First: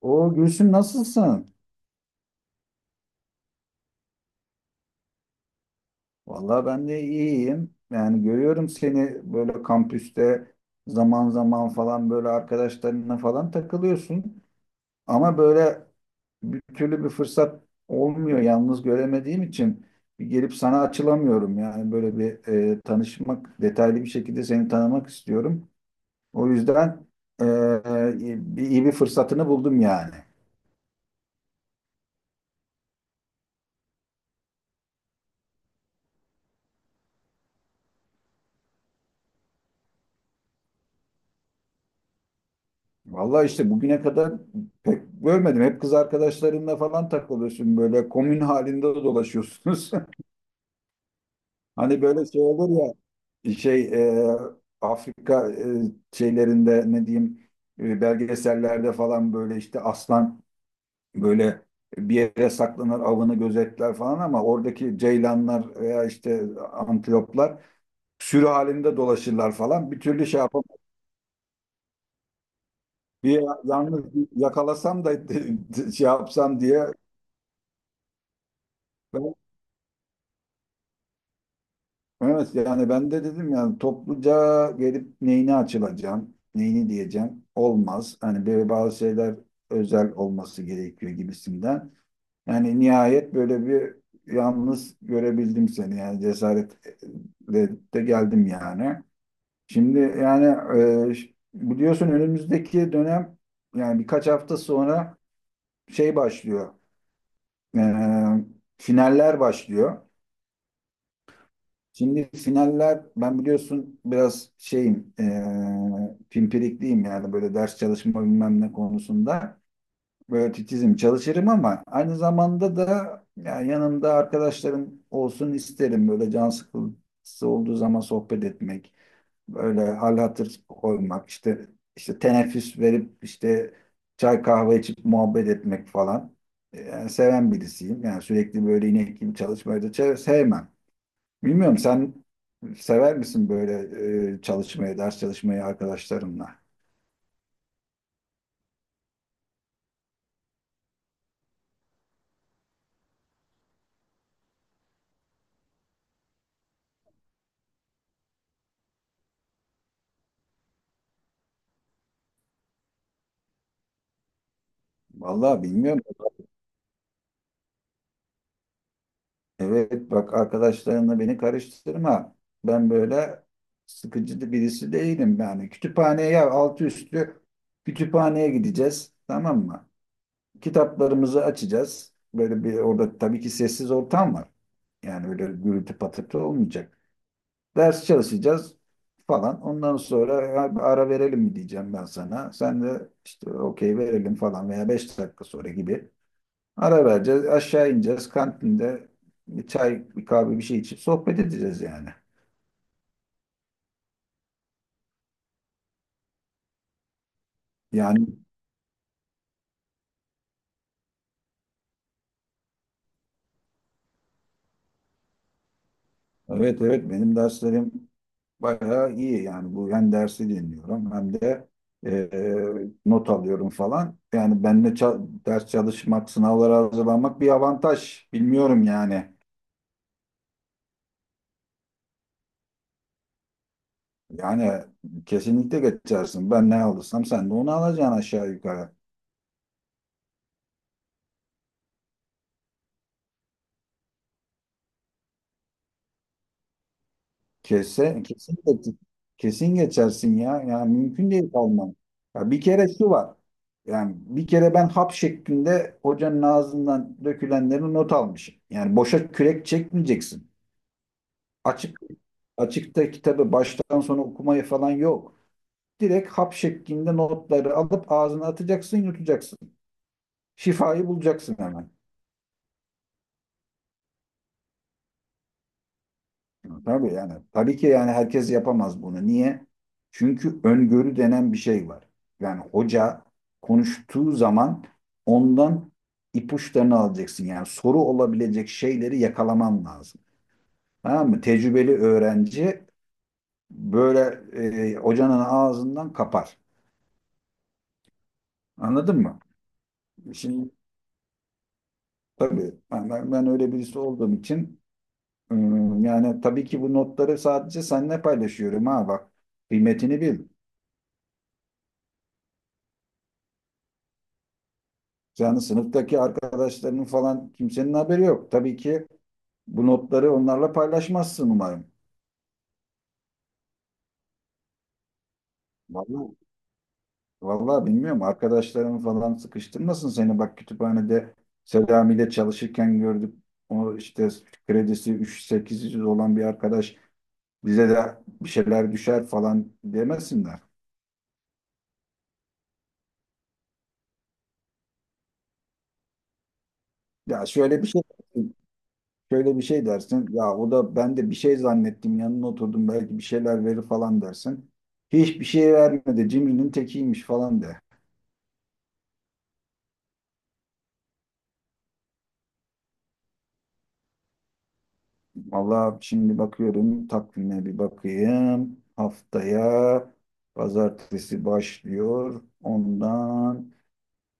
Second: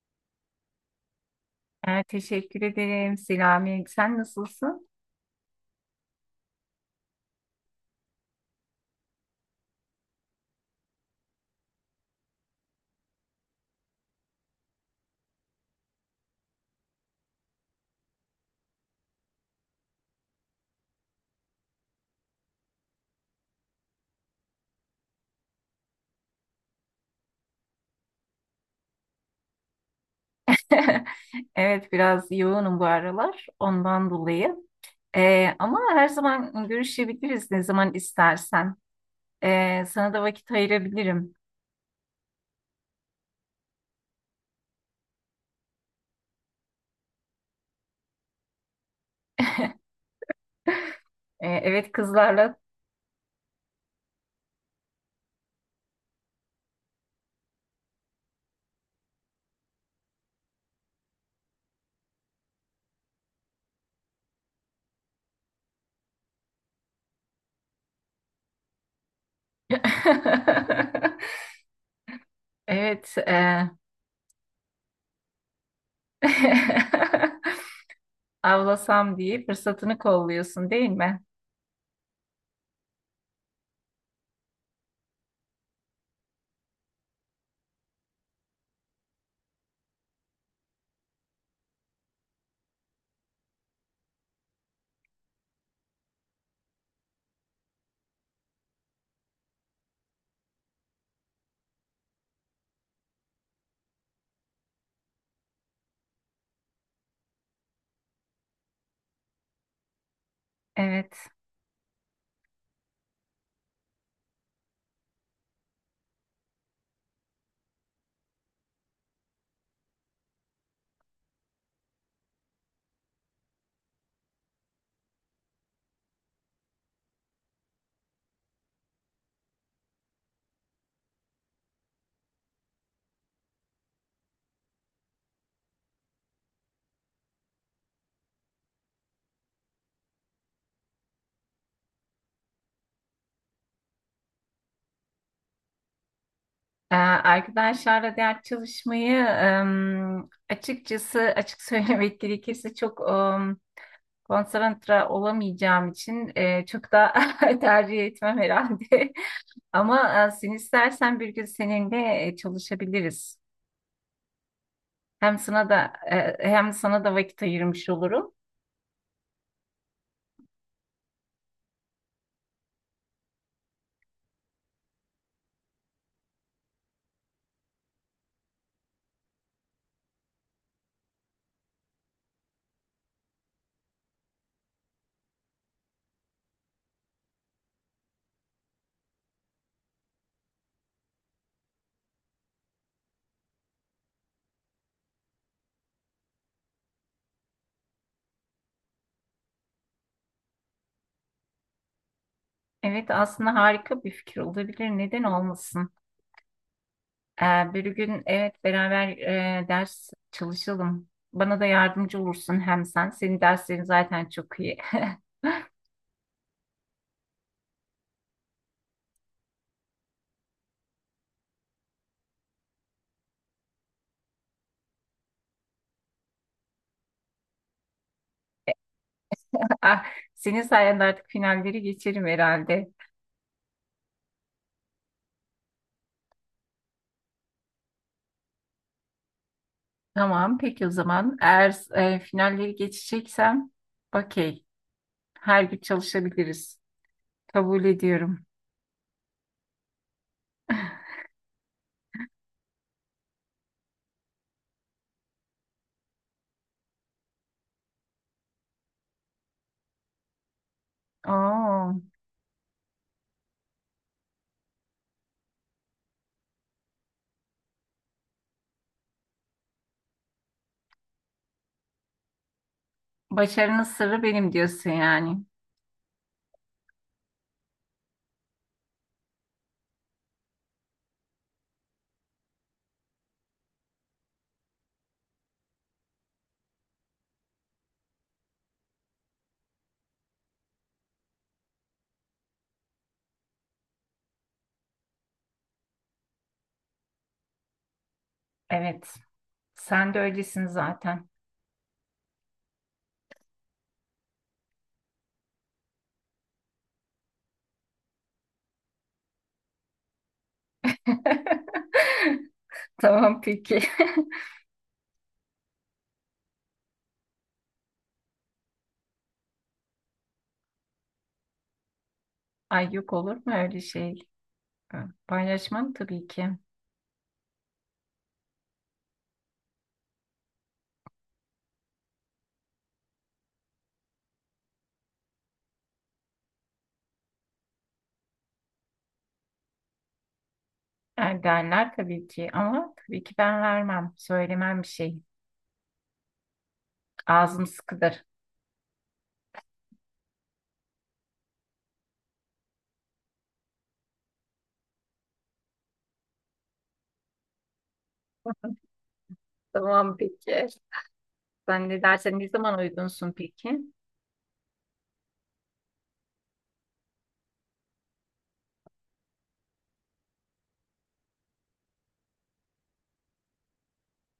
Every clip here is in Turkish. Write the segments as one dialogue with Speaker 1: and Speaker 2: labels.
Speaker 1: O Gülsüm, nasılsın?
Speaker 2: Teşekkür ederim Selami. Sen nasılsın?
Speaker 1: Vallahi ben de iyiyim. Yani görüyorum seni böyle kampüste zaman zaman falan böyle arkadaşlarına falan takılıyorsun. Ama böyle bir türlü bir fırsat olmuyor, yalnız göremediğim için bir gelip sana açılamıyorum. Yani böyle bir tanışmak, detaylı bir şekilde seni tanımak istiyorum. O yüzden e, e, iyi bir fırsatını buldum yani.
Speaker 2: Evet, biraz yoğunum bu aralar ondan dolayı. Ama her zaman görüşebiliriz, ne zaman istersen. Sana da vakit ayırabilirim.
Speaker 1: Vallahi işte bugüne kadar pek görmedim. Hep kız arkadaşlarınla falan takılıyorsun, böyle komün halinde dolaşıyorsunuz.
Speaker 2: Evet,
Speaker 1: Hani böyle şey
Speaker 2: kızlarla.
Speaker 1: olur ya, şey Afrika şeylerinde, ne diyeyim, belgesellerde falan böyle işte aslan böyle bir yere saklanır, avını gözetler falan, ama oradaki ceylanlar veya işte antiloplar sürü halinde dolaşırlar falan. Bir türlü şey yapamam.
Speaker 2: Evet.
Speaker 1: Bir yalnız yakalasam da şey yapsam diye
Speaker 2: Avlasam
Speaker 1: ben
Speaker 2: diye fırsatını kolluyorsun, değil mi?
Speaker 1: evet yani ben de dedim, yani topluca gelip neyini açılacağım, neyini diyeceğim, olmaz. Hani böyle bazı şeyler özel olması gerekiyor gibisinden. Yani nihayet böyle bir yalnız görebildim seni, yani cesaretle de geldim yani. Şimdi yani biliyorsun önümüzdeki dönem, yani birkaç hafta sonra, şey başlıyor. E, Finaller başlıyor.
Speaker 2: Evet.
Speaker 1: Şimdi finaller, ben biliyorsun biraz şeyim pimpirikliyim, yani böyle ders çalışma bilmem ne konusunda böyle titizim, çalışırım, ama aynı zamanda da yani yanımda arkadaşlarım olsun isterim, böyle can sıkıntısı olduğu zaman sohbet etmek, böyle hal hatır koymak, işte işte teneffüs verip işte çay kahve içip muhabbet etmek falan, yani seven birisiyim. Yani sürekli böyle inek gibi çalışmayı da sevmem. Bilmiyorum, sen sever misin böyle çalışmayı, ders çalışmayı, arkadaşlarınla?
Speaker 2: Arkadaşlarla ders çalışmayı, açıkçası, açık söylemek gerekirse, çok konsantre olamayacağım için çok da tercih etmem herhalde. Ama sen istersen bir gün seninle çalışabiliriz. Hem
Speaker 1: Vallahi
Speaker 2: sana da
Speaker 1: bilmiyorum.
Speaker 2: e, hem sana da vakit ayırmış olurum.
Speaker 1: Evet bak, arkadaşlarınla beni karıştırma. Ben böyle sıkıcı birisi değilim yani. Kütüphaneye, ya altı üstü kütüphaneye gideceğiz, tamam mı? Kitaplarımızı açacağız. Böyle bir orada tabii ki sessiz ortam var. Yani öyle gürültü patırtı olmayacak. Ders çalışacağız falan. Ondan sonra, ya bir ara verelim mi, diyeceğim ben sana. Sen de işte okey verelim falan, veya 5 dakika sonra gibi. Ara vereceğiz. Aşağı ineceğiz. Kantinde bir çay, bir kahve, bir şey içip sohbet edeceğiz yani.
Speaker 2: Evet, aslında harika bir fikir olabilir. Neden olmasın? Bir gün,
Speaker 1: Yani
Speaker 2: evet, beraber ders çalışalım. Bana da yardımcı olursun hem sen. Senin derslerin zaten çok iyi.
Speaker 1: evet evet, benim derslerim bayağı iyi yani. Bu hem dersi dinliyorum hem de e, not alıyorum falan. Yani benimle ders çalışmak, sınavlara hazırlanmak bir avantaj. Bilmiyorum yani.
Speaker 2: Ah, senin sayende artık finalleri geçerim herhalde.
Speaker 1: Yani kesinlikle geçersin. Ben ne alırsam sen de onu alacaksın, aşağı yukarı.
Speaker 2: Tamam, peki, o zaman eğer finalleri geçeceksem, okey. Her gün çalışabiliriz. Kabul
Speaker 1: Kesse,
Speaker 2: ediyorum.
Speaker 1: kesin, geç- kesin geçersin ya. Yani mümkün değil kalman. Ya bir kere şu var. Yani bir kere ben hap şeklinde hocanın ağzından dökülenleri not almışım. Yani boşa kürek çekmeyeceksin. Açık
Speaker 2: Oo,
Speaker 1: açıkta kitabı baştan sona okumayı falan yok. Direkt hap şeklinde notları alıp ağzına atacaksın, yutacaksın. Şifayı bulacaksın hemen.
Speaker 2: başarının sırrı benim diyorsun yani.
Speaker 1: Tabii yani. Tabii ki yani, herkes yapamaz bunu. Niye? Çünkü öngörü denen bir şey var. Yani hoca konuştuğu zaman ondan ipuçlarını alacaksın. Yani soru olabilecek şeyleri yakalaman lazım. Tamam mı? Tecrübeli öğrenci böyle hocanın ağzından kapar.
Speaker 2: Evet.
Speaker 1: Anladın mı?
Speaker 2: Sen de öylesin
Speaker 1: Şimdi
Speaker 2: zaten.
Speaker 1: tabii ben öyle birisi olduğum için, yani tabii ki bu notları sadece seninle paylaşıyorum, ha bak. Kıymetini bil.
Speaker 2: Tamam, peki.
Speaker 1: Yani sınıftaki arkadaşlarının falan, kimsenin haberi yok. Tabii ki bu notları onlarla paylaşmazsın umarım.
Speaker 2: Ay, yok olur mu öyle şey? Paylaşmam tabii
Speaker 1: Vallahi,
Speaker 2: ki.
Speaker 1: vallahi bilmiyorum. Arkadaşların falan sıkıştırmasın seni. Bak, kütüphanede Selami ile çalışırken gördük. O işte kredisi 3-800 olan bir arkadaş, bize de bir şeyler düşer falan demesinler.
Speaker 2: Yani derler tabii ki, ama tabii ki ben vermem. Söylemem bir şey.
Speaker 1: Ya
Speaker 2: Ağzım
Speaker 1: şöyle bir şey.
Speaker 2: sıkıdır.
Speaker 1: Şöyle bir şey dersin. Ya o da, ben de bir şey zannettim, yanına oturdum, belki bir şeyler verir falan dersin. Hiçbir şey vermedi, cimrinin tekiymiş falan de.
Speaker 2: Tamam, peki. Sen ne dersen, ne zaman uygunsun peki?
Speaker 1: Valla şimdi bakıyorum takvime, bir bakayım. Haftaya pazartesi başlıyor. Ondan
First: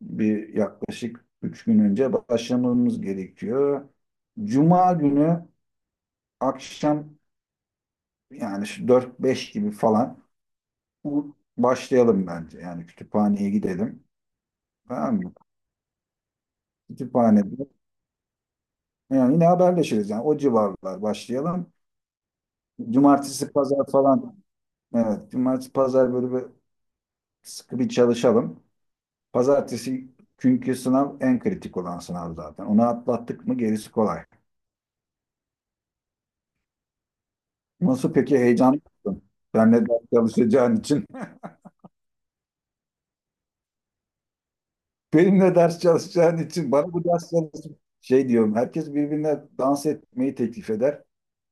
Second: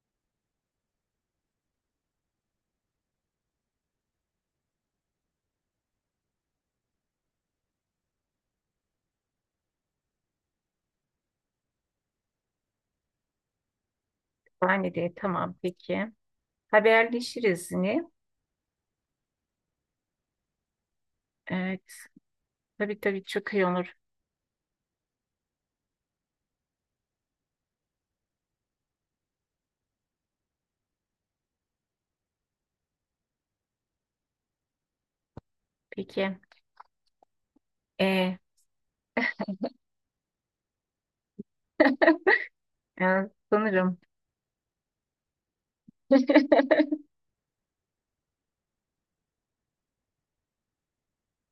Speaker 1: bir yaklaşık üç gün önce başlamamız gerekiyor. Cuma günü akşam, yani şu dört beş gibi falan başlayalım bence. Yani kütüphaneye gidelim.
Speaker 2: Yani de
Speaker 1: Tamam mı?
Speaker 2: tamam, peki.
Speaker 1: Kütüphanede.
Speaker 2: Haberleşiriz yine.
Speaker 1: Yani yine haberleşiriz yani, o civarlar başlayalım.
Speaker 2: Evet. Tabii tabii,
Speaker 1: Cumartesi,
Speaker 2: çok iyi
Speaker 1: pazar
Speaker 2: olur.
Speaker 1: falan. Evet, cumartesi, pazar böyle bir sıkı bir çalışalım. Pazartesi, çünkü sınav, en kritik olan sınav zaten. Onu atlattık mı gerisi kolay.
Speaker 2: Peki.
Speaker 1: Nasıl
Speaker 2: Ee,
Speaker 1: peki, heyecanlı mısın? Benle ders çalışacağın için.
Speaker 2: yani sanırım.
Speaker 1: Benimle ders çalışacağın için. Bana bu ders çalışma. Şey diyorum, herkes birbirine dans etmeyi teklif eder.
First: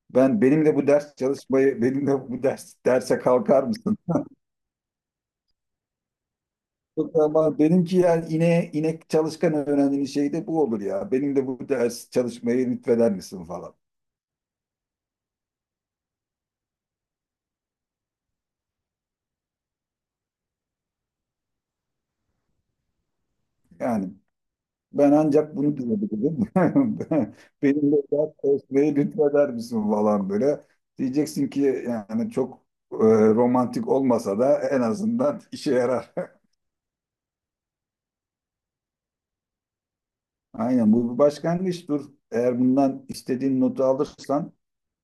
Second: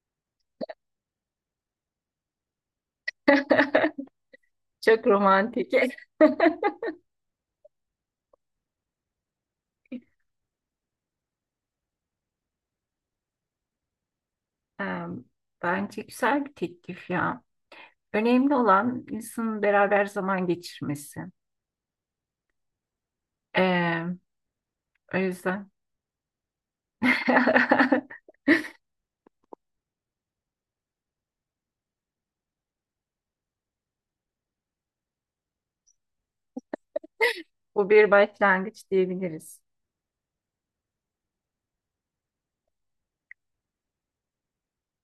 Speaker 1: Ben, benimle bu ders çalışmayı, benimle bu ders derse kalkar mısın?
Speaker 2: Çok romantik.
Speaker 1: Yok ama benimki yani inek çalışkan öğrendiğin şey de bu olur ya. Benim de bu ders çalışmayı lütfeder misin falan.
Speaker 2: Em, bence güzel bir teklif ya. Önemli olan insanın beraber zaman geçirmesi.
Speaker 1: Yani
Speaker 2: Em,
Speaker 1: ben
Speaker 2: o
Speaker 1: ancak
Speaker 2: yüzden
Speaker 1: bunu diyebilirim. Benim de ders çalışmayı lütfeder misin falan böyle. Diyeceksin ki yani çok e, romantik olmasa da en azından işe yarar.
Speaker 2: bu bir başlangıç diyebiliriz.
Speaker 1: Aynen, bu bir başlangıçtır. Eğer bundan istediğin notu alırsan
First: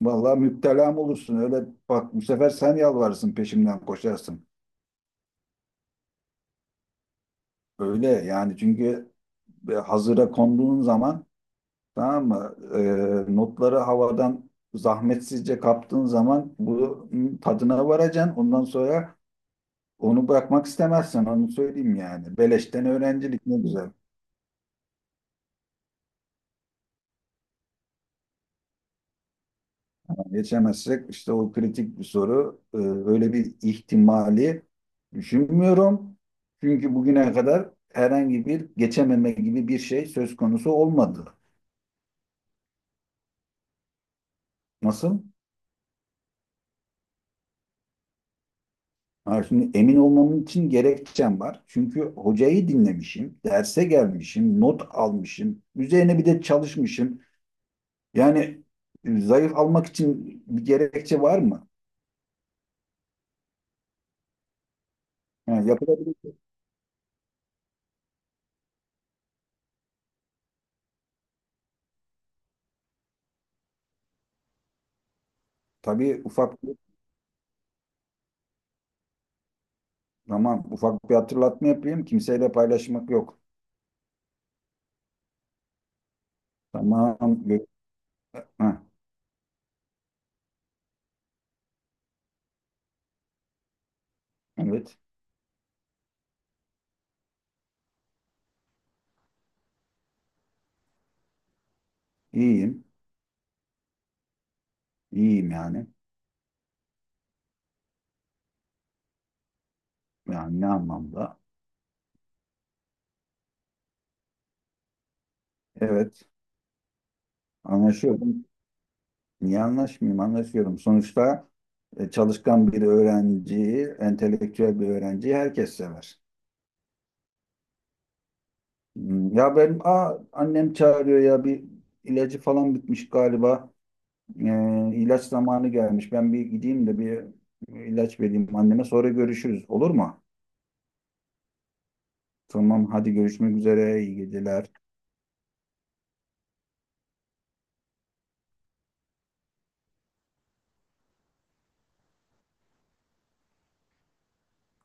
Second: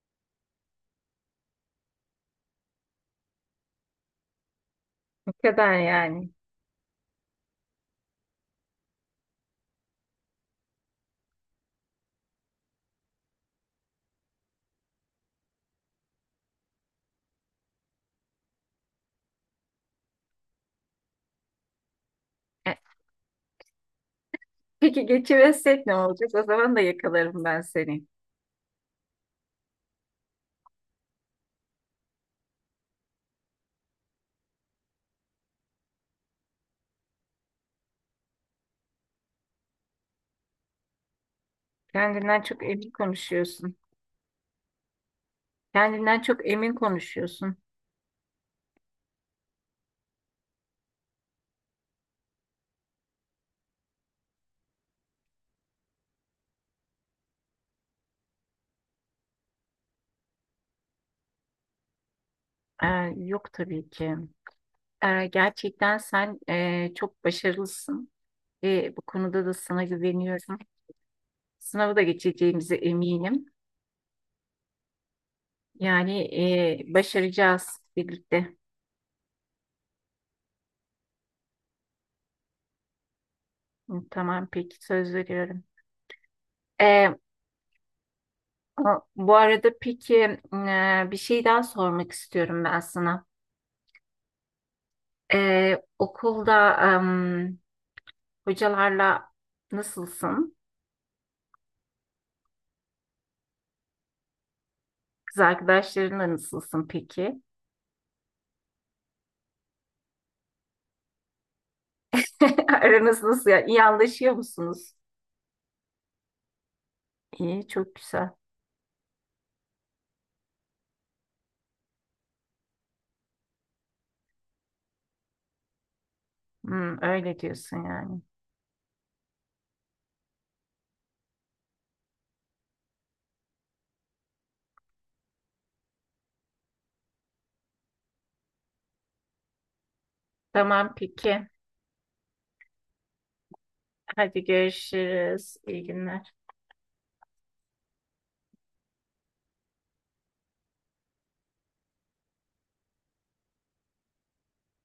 Speaker 1: vallahi müptelam olursun. Öyle bak, bu sefer sen yalvarırsın, peşimden koşarsın.
Speaker 2: Ne kadar yani.
Speaker 1: Öyle yani, çünkü hazıra konduğun zaman, tamam mı? Notları havadan zahmetsizce kaptığın zaman bunun tadına varacaksın. Ondan sonra onu bırakmak istemezsen, onu söyleyeyim yani.
Speaker 2: E,
Speaker 1: Beleşten öğrencilik ne güzel.
Speaker 2: Peki, geçiversek ne olacak? O zaman da yakalarım ben seni.
Speaker 1: Yani geçemezsek işte, o kritik bir soru. Öyle bir ihtimali düşünmüyorum. Çünkü bugüne kadar herhangi bir geçememe gibi bir şey söz konusu olmadı.
Speaker 2: Kendinden çok emin konuşuyorsun.
Speaker 1: Nasıl?
Speaker 2: Kendinden çok emin konuşuyorsun.
Speaker 1: Ha, şimdi emin olmam için gerekçem var. Çünkü hocayı dinlemişim, derse gelmişim, not almışım, üzerine bir de çalışmışım. Yani zayıf almak için bir gerekçe var mı?
Speaker 2: Ee, yok tabii ki.
Speaker 1: Yani
Speaker 2: Gerçekten
Speaker 1: yapılabilir.
Speaker 2: sen çok başarılısın ve bu konuda da sana güveniyorum. Sınavı da geçeceğimize eminim. Yani
Speaker 1: Tabii ufak bir,
Speaker 2: başaracağız birlikte.
Speaker 1: tamam, ufak bir hatırlatma yapayım. Kimseyle paylaşmak yok.
Speaker 2: Hı, tamam peki, söz veriyorum. Ee,
Speaker 1: Tamam. gö- Ha,
Speaker 2: bu arada peki, bir şey daha sormak istiyorum ben sana.
Speaker 1: evet.
Speaker 2: Okulda, em, hocalarla nasılsın?
Speaker 1: İyiyim.
Speaker 2: Kız
Speaker 1: İyiyim yani.
Speaker 2: arkadaşlarınla nasılsın peki?
Speaker 1: Yani ne anlamda?
Speaker 2: Aranız nasıl ya? İyi anlaşıyor musunuz?
Speaker 1: Evet.
Speaker 2: İyi, çok güzel.
Speaker 1: Anlaşıyorum. Niye anlaşmayayım? Anlaşıyorum. Sonuçta çalışkan bir öğrenciyi, entelektüel bir öğrenciyi herkes sever.
Speaker 2: Hmm, öyle diyorsun yani.
Speaker 1: Hmm, ya benim, annem çağırıyor, ya bir ilacı falan bitmiş galiba. İlaç zamanı gelmiş. Ben bir gideyim de bir ilaç vereyim anneme. Sonra görüşürüz, olur mu?
Speaker 2: Tamam peki.
Speaker 1: Tamam, hadi görüşmek üzere. İyi
Speaker 2: Hadi
Speaker 1: geceler.
Speaker 2: görüşürüz. İyi günler.